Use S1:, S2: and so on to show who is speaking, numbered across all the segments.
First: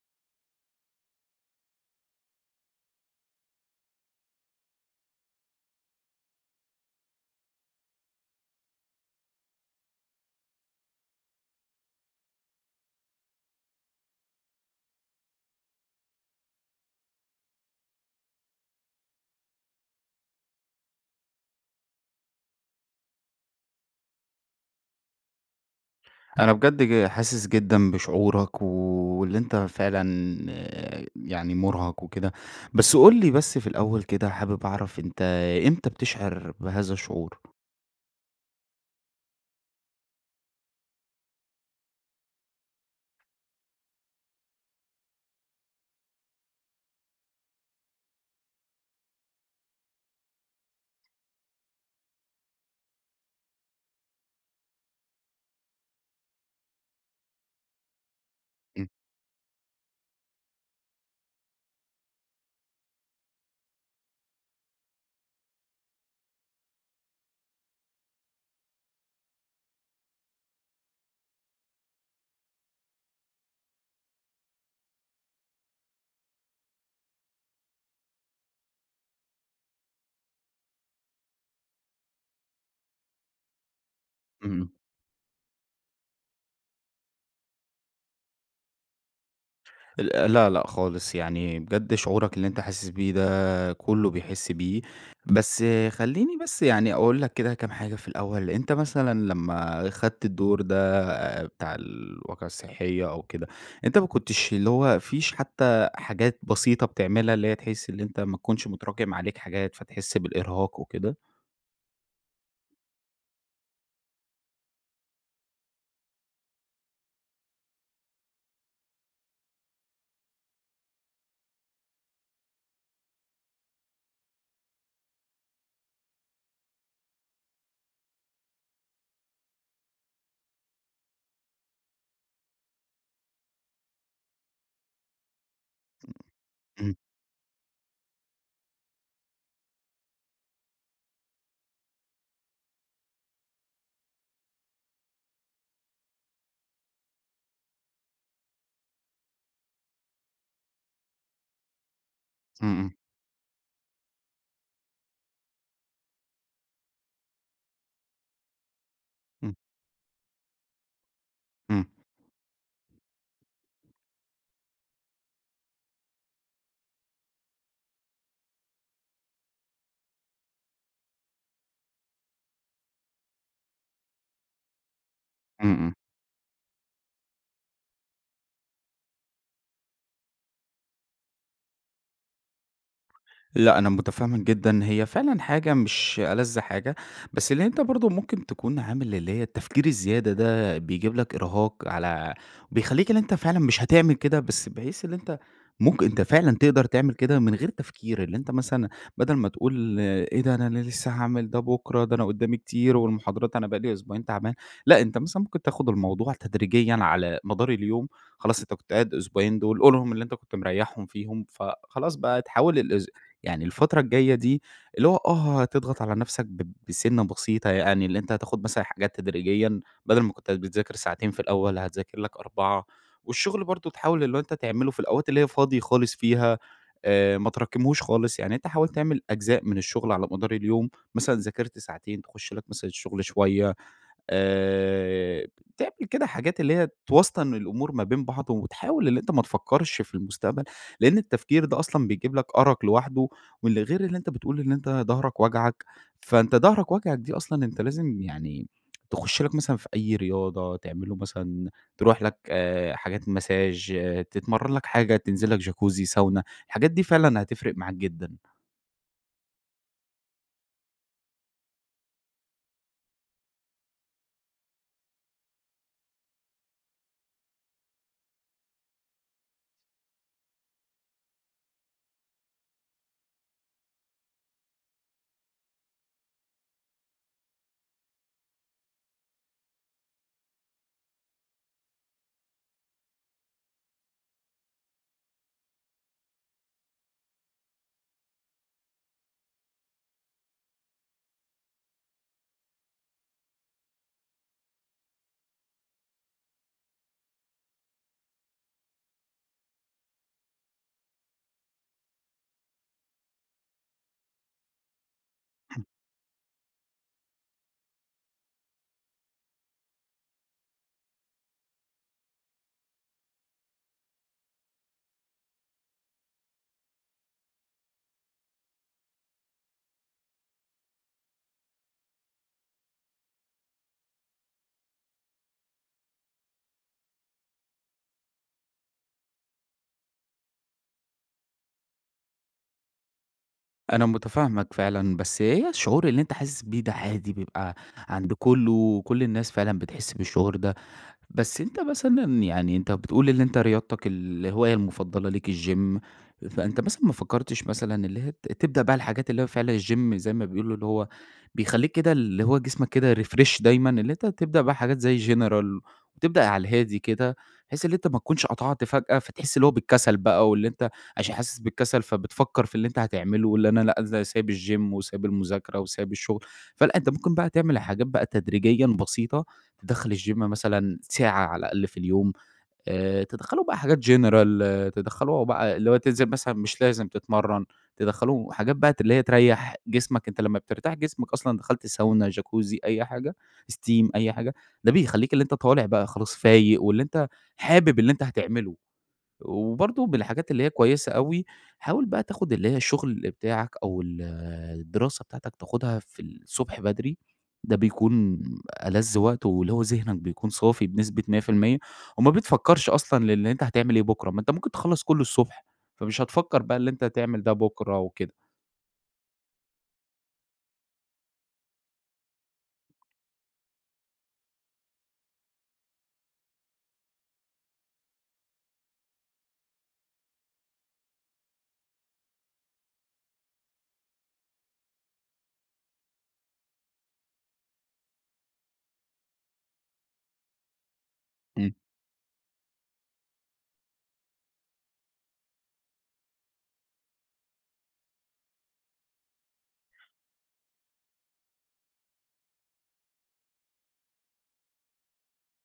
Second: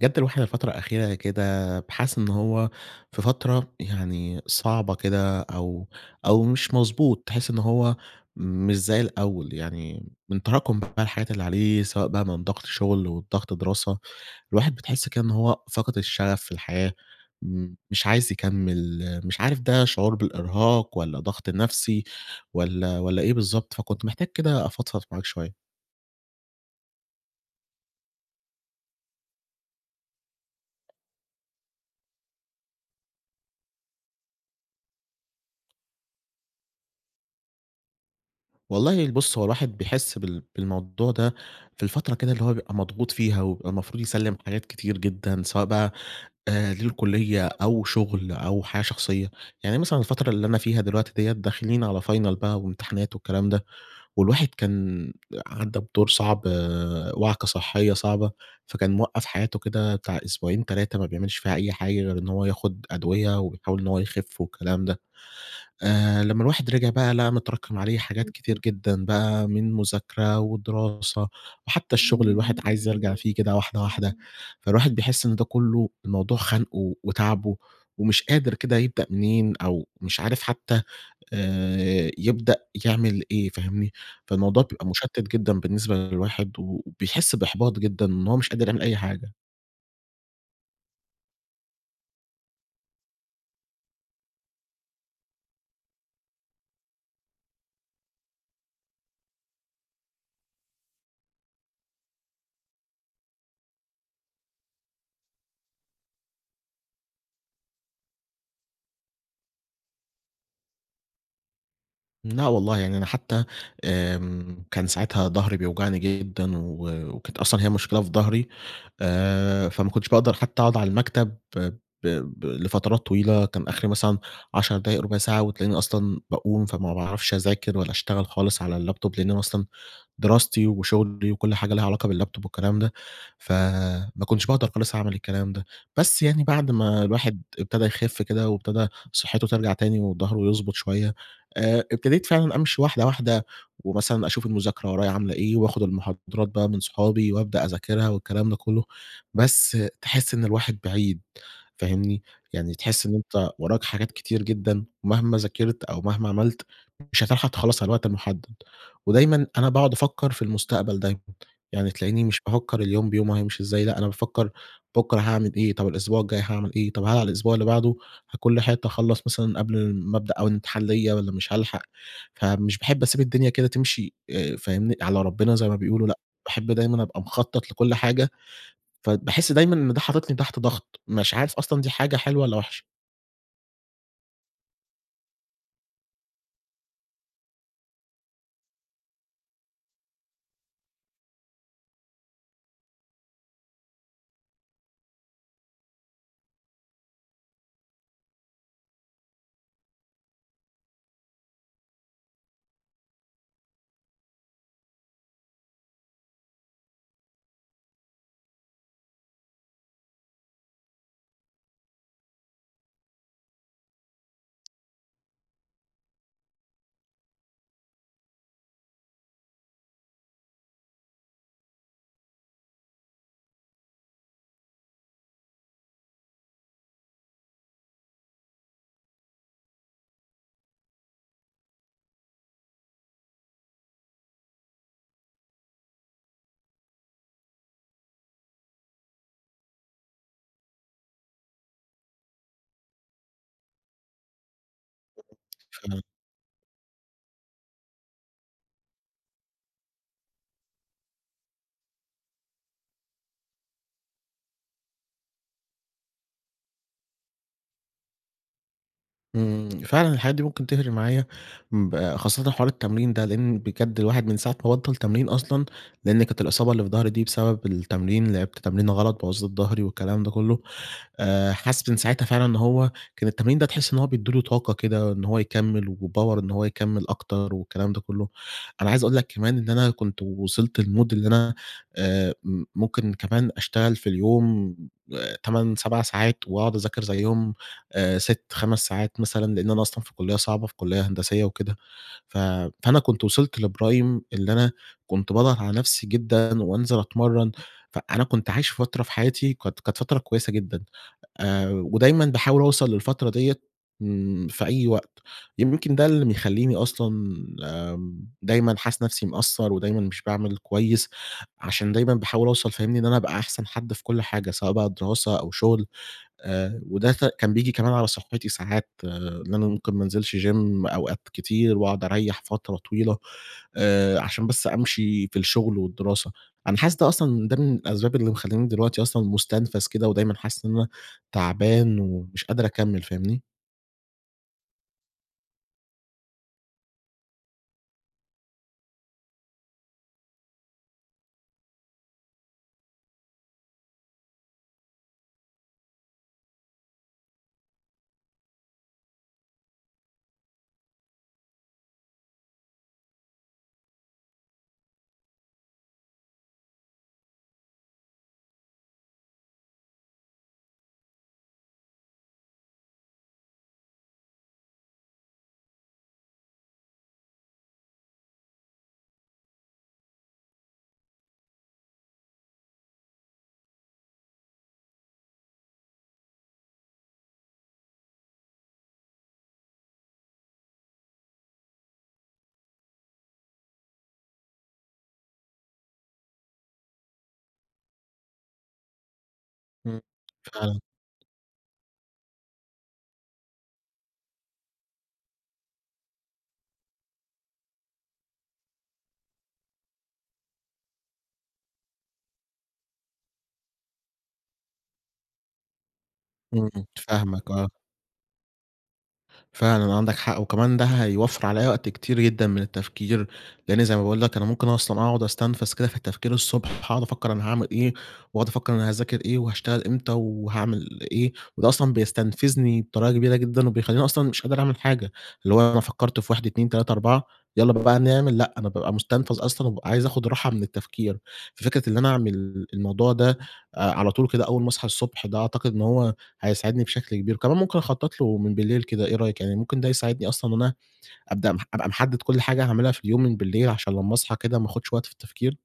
S1: بجد الواحد الفترة الأخيرة كده، بقى حاسس إن هو في فترة يعني صعبة كده أو أو مش مضبوط، تحس إن هو مش زي الأول، يعني من تراكم الحاجات اللي عليه سواء بقى من ضغط شغل وضغط دراسة، الواحد بتحس كأنه هو فاقد الشغف في الحياة، امم، مش عايز يكمل، مش عارف ده شعور بالإرهاق والَّا ضغط النفسي، والّا والّا إيه بالضبط، فكنت محتاج كده أفضفض معاك شوية.
S2: أنا بجد ج حاسس جدًا بشعورك واللي أنت فعلًا يعني مرهق وكده، بس قُل لي بس في الأول كده، حابب أعرف، أنت إمتى بتشعر بهذا الشعور؟
S1: والله ال بُص هو الواحد بيحس بال بالموضوع ده، في الفترة كده اللي هو بيبقى مضغوط فيها ويبقى المفروض يسلِّم حاجات كتير جدًا، سواء بقى، آآ، للكلية أو شغل أو حاجة شخصية، يعني مثلًا الفترة اللي أنا فيها دلوقتي ديَّة داخلين على Final بقى وامتحانات والكلام ده والواحد كان عدى بدور صعب، وعكة صحية صعبة،
S2: إمم.
S1: فكان موقّف حياته كده بتاع أسبوعين، 3، ما بيعملش فيها أي حاجة غير إن هو ياخد أدوية، ويحاول إن هو يخف والكلام ده، آآ، لما الواحد رجع بقى لقى متراكم عليه حاجات كتير جدًا بقى من مذاكرة ودراسة وحتى الشغل، الواحد عايز يرجع فيه كده واحدة واحدة، فالواحد بيحس إن ده كله الموضوع خانقه وتاعبه ومش قادر كده يبدأ منين أو مش عارف حتى، آآ، يبدأ يعمل إيه، فاهمني، فالموضوع
S2: إمم.
S1: بيبقى مُشتت جدًا بالنسبة للواحد وبيحس بإحباط جدًا إن هو مش قادر يعمل أي حاجة.
S2: ال لأ، لأ خالص يعني، بجد شعورك اللي أنت حاسس بيه ده كله بيحس بيه، بس خلّيني بس يعني أقول لك كده كام حاجة في الأول، أنت مثلًا لما خدت الدور ده بتاع الواقعة الصحية أو كده، أنت ما كنتش اللي هو، ما فيش حتى حاجات بسيطة بتعملها، اللي هي تحس إن أنت ما تكونش متراكم عليك حاجات، فتحس بالإرهاق وكده؟
S1: لأ والله يعني، أنا حتى آمم كان ساعتها ضهري بيوجعني جدًا، و و كانت أصلًا هي مشكلة في ضهري، آآ فما كنتش باقدر حتى أقعد على المكتب ب ب لفترات طويلة، كان آخري مثلًا 10 دقايق ربع ساعة، وتلاقيني أصلًا باقوم، فما باعرفش أذاكر ولا أشتغل خالص على اللابتوب، لأن أنا أصلًا دراستي وشغلي وكل حاجة ليها علاقة باللابتوب والكلام ده، فما كنتش باقدر خالص أعمل الكلام ده. بس يعني بعد
S2: إمم.
S1: ما الواحد ابتدا يخف كده، وابتدا صحته ترجع تاني، وضهره يضبط شوية، آآ ابتديت فعلًا أمشي واحدة واحدة، ومثلًا أشوف المذاكرة ورايا عاملة إيه، واخد المحاضرات بقى من صحابي، وابدأ أذاكرها والكلام ده كله، بس تحس إن الواحد بعيد فاهمني؟
S2: إمم،
S1: يعني
S2: إمم.
S1: تحس إن أنت وراك حاجات كتير جدًا، مهما ذاكرت أو مهما عملت، مش هتلحق تخلَّص على الوقت المحدد، ودايمًا
S2: إمم.
S1: أنا باقعد أفكر في المستقبل دايمًا
S2: إمم.
S1: يعني، تلاقيني مش بافكر اليوم بيومه هيمشي إزاي، لأ أنا بافكر بكرة هاعمل إيه، طب الأسبوع الجاي هاعمل إيه، طب هل على الأسبوع اللي بعده هاكون لحقت أخلَّص مثلًا قبل ما ابدأ أول امتحان ليّا والّا مش هالحق، فمش باحب أسيب الدنيا كده تمشي فاهمني على ربنا، زي
S2: إمم،
S1: ما
S2: إمم.
S1: بيقولوا، لأ باحب دايمًا أبقى مخطط لكل حاجة، فباحس دايمًا إن ده حاططني تحت ضغط، مش عارف أصلًا دي حاجة حلوة، والّا وحشة؟
S2: لأ، أنا متفهم جدًا إن هي فعلًا حاجة مش ألذ حاجة، بس اللي أنت برضه ممكن تكون عامل اللي هي التفكير الزيادة ده، بيجيب لك إرهاق، على بيخليك اللي أنت فعلًا مش هتعمل كده، بس بحيث اللي أنت ممكن أنت فعلًا تقدر تعمل كده من غير تفكير، اللي أنت مثلًا بدل ما تقول إيه ده! أنا لسه هاعمل ده بُكرة، ده أنا قدامي كتير والمحاضرات أنا بقى لي أسبوعين تعبان، لأ، أنت مثلًا ممكن تاخد الموضوع تدريجيًا على مدار اليوم، خلاص أنت كنت قاعد أسبوعين دول، قُلهم اللي أنت كنت مريحهم فيهم، فخلاص بقى تحاول الأس يعني الفترة الجاية دي، اللي هو آه، هتضغط على نفْسَك ب بسنة بسيطة، يعني اللي أنت هتاخد مثلًا حاجات تدريجيًا، بدل ما كنت بتذاكر ساعتين في الأول، هتذاكر لك 4 والشغل برضه، تحاول اللي هو أنت تعمله في الأوقات اللي هي فاضي خالص فيها، آآ، ما تراكمهوش خالص، يعني أنت حاولت تعمل أجزاء من الشغل على مدار اليوم، مثلًا ذاكرت ساعتين، تخش لك مثلًا الشغل شوية، آآ، تعمل كده حاجات اللي هي توسطن الأمور ما بين بعض، وتحاول اللي أنت ما تفكرش في المستقبل، لأن التفكير ده أصلًا بيجيب لك أرق لوحده، واللي غير اللي أنت بتقول إن أنت ضهرك واجعك،
S1: [unintelligible]
S2: فأنت ضهرك واجعك دي أصلًا أنت لازم يعني تخش لك مثلًا في أي رياضة، تعمله مثلًا ترُوح لك، آآ، حاجات Massage تتمرن لك حاجة، تنزل لك Jacuzzi ،Sauna الحاجات دي فعلًا هتفرق معاك جدًا.
S1: إمم، فعلًا الحاجات دي ممكن تفرِق معايا ب خاصةً حوار التمرين ده لأن بجد الواحد من ساعة ما بطَّل تمرين أصلًا، لأن كانت الإصابة اللي في ضَهري دي بسبَب التمرين، لعِبت تمرينة غلط بوّظِت ضَهري والكلام ده كلّه. آآ حاسس من ساعتها فعلًا إن هو كان التمرين ده تحِس إن هو بيدّي له طاقة كده إن هو يكمّل وpower إن هو يكمّل أكتر والكلام ده كلّه. أنا عايز أقول لك كمان إن أنا كنت وصِلت لمود إن أنا آآ م ممكن كمان أشتغل في اليوم آآ 8، 7 ساعات وأقعُد أذاكر زيّهم آآ 6، 5 ساعات مثلًا، لأن أنا أصلًا في كُلّية صعبة، في كُلّية هندسيّة وكده، ف فأنا كنت وصِلت لprime اللي أنا كنت باضغَط على نَفسي جدًا وأنزِل أتمرّن. فأنا كنت عايش فترة في حياتي كانت كانت فترة كويسة جدًا، آآ ودايمًا باحاول أوصَل للفترة ديّة ن في أي وقت،
S2: [unintelligible]
S1: يمكن ده اللي بيخلّيني أصلًا آمم دايمًا حاسس نَفسي مقصّر ودايمًا مش باعمل كويس عشان دايمًا باحاول أوصَل فاهمني، إن أنا أبقى أحسَن حد في كلّ حاجة، سواء بقى دراسة أو شغل آآ، وده سا كان بييجي كمان على صحّتي، ساعات إن أنا ممكن ما أنزِلش gym أوقات كتير وأقعُد أريّح فترة طويلة، آآ عشان بس أمشي في الشغل والدراسة، أنا حاسس ده أصلًا، ده من الأسباب اللي مخلّياني دلوقتي أصلًا مُستنفَز كده ودايمًا حاسس إن أنا تَعبان ومش قادر أكمّل فاهمني؟
S2: أنا متفاهمَك فعلًا، بس هي الشعور اللي أنت حاسس بيه ده عادي، بيبقى عند كله، وكل الناس فعلًا بتحس بالشعور ده. بس أنت مثلًا يعني، أنت بتقول إن أنت رياضتك الهواية المفضلة ليك الGym، فأنت مثلًا ما فكرتش مثلًا، اللي هي ت تبدأ بقى الحاجات اللي هي فعلًا الGym، زي ما بيقولوا، اللي هو بيخليك كده اللي هو جسمك كده refresh دايمًا، اللي أنت تبدأ بقى حاجات زي General، وتبدأ على الهادي كده، بحيث إن أنت ما تكونش قطعت فجأة، فتحس اللي هو بالكسل بقى، واللي أنت عشان حاسس بالكسل، فبتفكر في اللي أنت هتعمله، واللي أنا لأ إزاي سايب الGym، وسايب المذاكرة، وسايب الشغل. فلأ، أنت ممكن بقى تعمل الحاجات بقى تدريجيًا بسيطة، داخل الGym مثلًا ساعة على الأقل في اليوم، آآ تدخّلوا بقى حاجات general، تدخلوا هو بقى اللي هو تنزل مثلًا مش لازم تتمرن، تدخلوا حاجات بقى ت اللي هي تريح جسمك، أنت لما بترتاح جسمك أصلًا، دخلت ساونا، جاكوزي، أي حاجة، steam، أي حاجة، ده بيخليك اللي أنت طالع بقى خلاص فايق، واللي أنت حابب اللي أنت هتعمله.
S1: إمم
S2: وبرضه بالحاجات اللي هي
S1: فعلًا.
S2: كويسة أوي، حاول بقى تاخد اللي هي الشغل بتاعك، أو ال الدراسة بتاعتك، تاخدها في الصبح بدري، ده بيكون ألذ وقت، واللي هو ذهنك بيكون صافي بنسبة 100%، وما بتفكرش أصلًا للي أنت هتعمل إيه بُكرة، ما أنت ممكن تخلص كله الصبح، فمش هتفكر
S1: إمم،
S2: بقى اللي أنت هتعمل
S1: فاهمك
S2: ده
S1: آه.
S2: بُكرة وكده.
S1: فعلًا عندك حق، وكمان ده هيوفّر عليّا وقت كتير جدًا من التفكير، لإن زي ما باقول لك أنا ممكن أصلًا أقعُد أُستنفز كده في التفكير الصبح هاقعُد أفكر أنا هاعمل إيه، وأقعُد أفكر أنا هاذاكر إيه، وهاشتغل إمتى وهاعمل إيه؟ وده أصلًا بيستنفزني بطريقة كبيرة جدًا، وبيخلّيني أصلًا مش قادر أعمل حاجة، اللي هو أنا فكرت في 1 2 3 4 يالّا بقى نعمل لأ، أنا بابقى مُستنفز أصلًا، وبابقى عايز أخُد راحة من التفكير،
S2: إمم.
S1: ففكرة إن أنا أعمل الموضوع ده على طول كده أول ما أصحى الصبح، ده أعتقد إن هو هيساعدني بشكل كبير، كمان ممكن أخطَّط لُه من بالليل كده، إيه رأيِك؟ يعني ممكن ده يساعدني أصلًا إن أنا أبدأ مح أبقى محدِّد كُلّ حاجة هاعملها في اليوم من بالليل، عشان لمّا أصحى كده ما آخُدش وقت في التفكير.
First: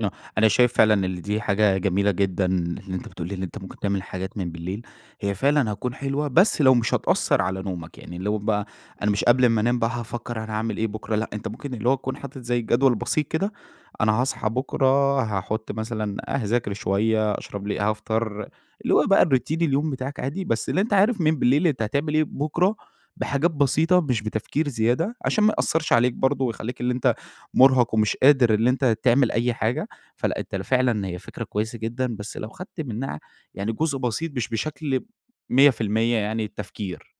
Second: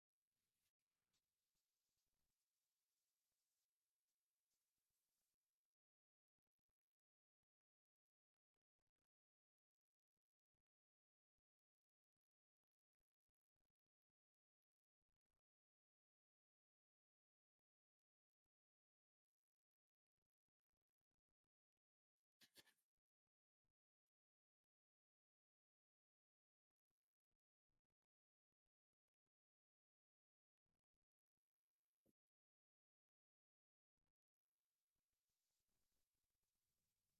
S2: آه، أنا شايف فعلًا إن دي حاجة جميلة جدًا، إن أنت بتقول لي إن أنت ممكن تعمل حاجات من بالليل، هي فعلًا هتكون حلوة، بس لو مش هتأثّر على نومك يعني لو بقى أنا مش قبل اما أنام بقى هافكر أنا هاعمل إيه بكرة لأ، أنت ممكن اللي هو تكون حاطط زي جدول بسيط كده، أنا هاصحى بكرة هاحُطّ مثلًا أ هاذاكر شوية، أشرب لي هافطر، اللي هو بقى الRoutine اليوم بتاعك عادي، بس اللي أنت عارف من بالليل أنت هتعمل إيه بُكرة، بحاجات بسيطة مش بتفكير زيادة، عشان ما يأثرش عليك برضه، ويخلّيك اللي أنت مُرهق، ومش قادر اللي أنت تعمل أي حاجة، فلأ، أنت فعلًا هي فكرة كويسة جدًا، بس لو خدت منها يعني جزء بسيط مش بشكل 100% يعني التفكير.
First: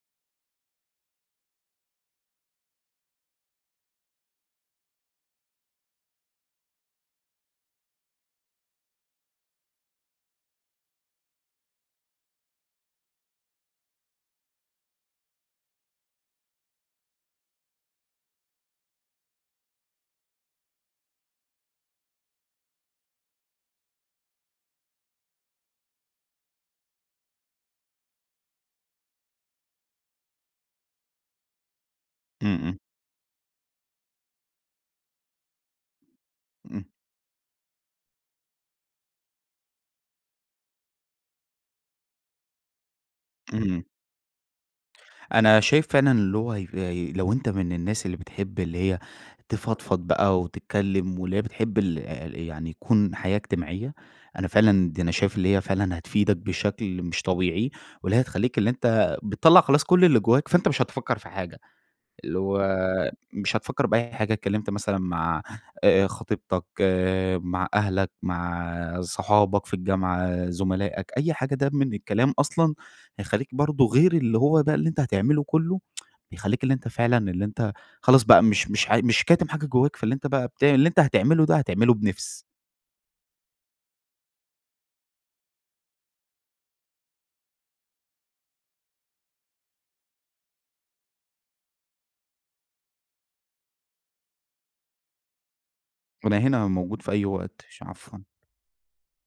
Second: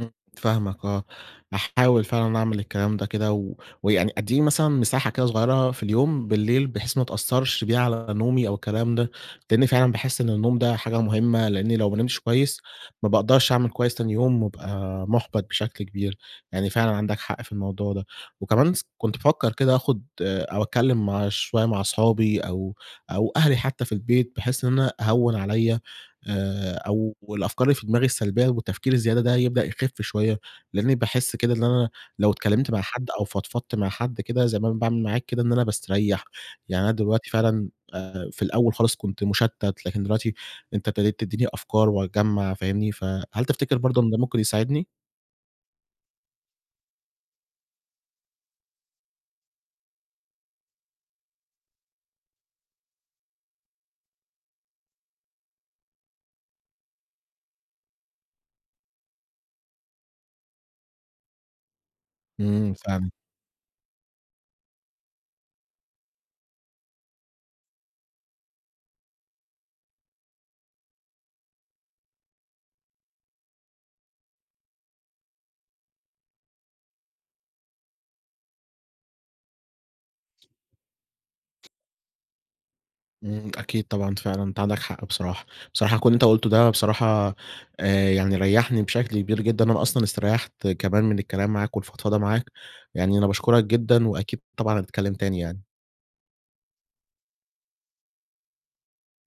S1: إمم. فاهمك آه. هاحاول فعلًا أعمل الكلام ده كده و ويعني أدّية مثلًا مساحة كده صغيّرة في اليوم بالليل، بحيث ما تأثّرش بها على نومي أو الكلام ده، لإني فعلًا باحس إن النوم ده حاجة مُهمّة، لإني لو ما نِمتش كويّس ما باقدَرش أعمل كويس تاني يوم وابقى مُحبَط بشكل كبير يعني، فعلًا عندك حق في الموضوع ده، وكمان س كنت بافكّر كده آخُد أو أتكلّم مع شويّة مع أصحابي أو أو أهلي حتى في البيت، بحيث إن أنا أهوّن عليَّ آآ، أو الأفكار اللي في دماغي السلبيّة والتفكير الزيادة ده هيبدأ يخِف شويّة، لإنّي باحس كده اللي أنا لو
S2: إمم،
S1: اتكلّمت
S2: إمم.
S1: مع حد أو فضفضت مع حد كده زي ما أنا باعمل معاك كده إن أنا باستريّح، يعني
S2: امم.
S1: أنا دلوقتي فعلًا آآ، في الأول خالص كنت مُشتَّت لكن دلوقتي أنت ابتديت تدّيني أفكار وأجمّع فاهمني، فهل تفتكِر
S2: امم.
S1: برضه إن ده ممكن يساعدني؟
S2: أنا شايف فعلًا اللي هو هيف لو أنت من الناس اللي بتحب اللي هي تفضفض بقى وتتكلّم واللي هي بتحب الع يعني يكُون حياة إجتماعيّة، أنا فعلًا دي أنا شايف اللي هي فعلًا هتفيدك بشكل مش طبيعي واللي هي هتخلّيك اللي أنت بتطلّع خلاص كلّ اللي جوّاك فأنت مش هتفكّر في حاجة، اللي هو
S1: إمم، فعلًا.
S2: مش هتفكّر بأي حاجة اتكلّمت مثلًا مع آآ خطيبتك، آآ، مع أهلك، مع صُحابك في الجامعة، زُملائك، أي حاجة ده من الكلام أصلًا هيخلّيك برضه غير اللي هو بقى اللي أنت هتعمله كلّه يخلّيك اللي أنت فعلًا اللي أنت خلاص بقى، مش مش ع مش كاتِم حاجة جوّاك، فاللي أنت بقى بتع اللي أنت هتعمله ده هتعمله بنِفس.
S1: إمم. أكيد طبعًا، فعلًا أنت عندك حق بصراحة. بصراحة كلّ اللي أنت قُلته ده بصراحة آآ، يعني ريّحني بشكل كبير جدًا لإن أنا أصلًا استريّحت كمان من الكلام معاك والفضفضة معاك، يعني أنا باشكُرك جدًا وأكيد طبعًا هنتكلّم تاني يعني.
S2: وأنا هنا موجود في أي وقت. ش عفوًا.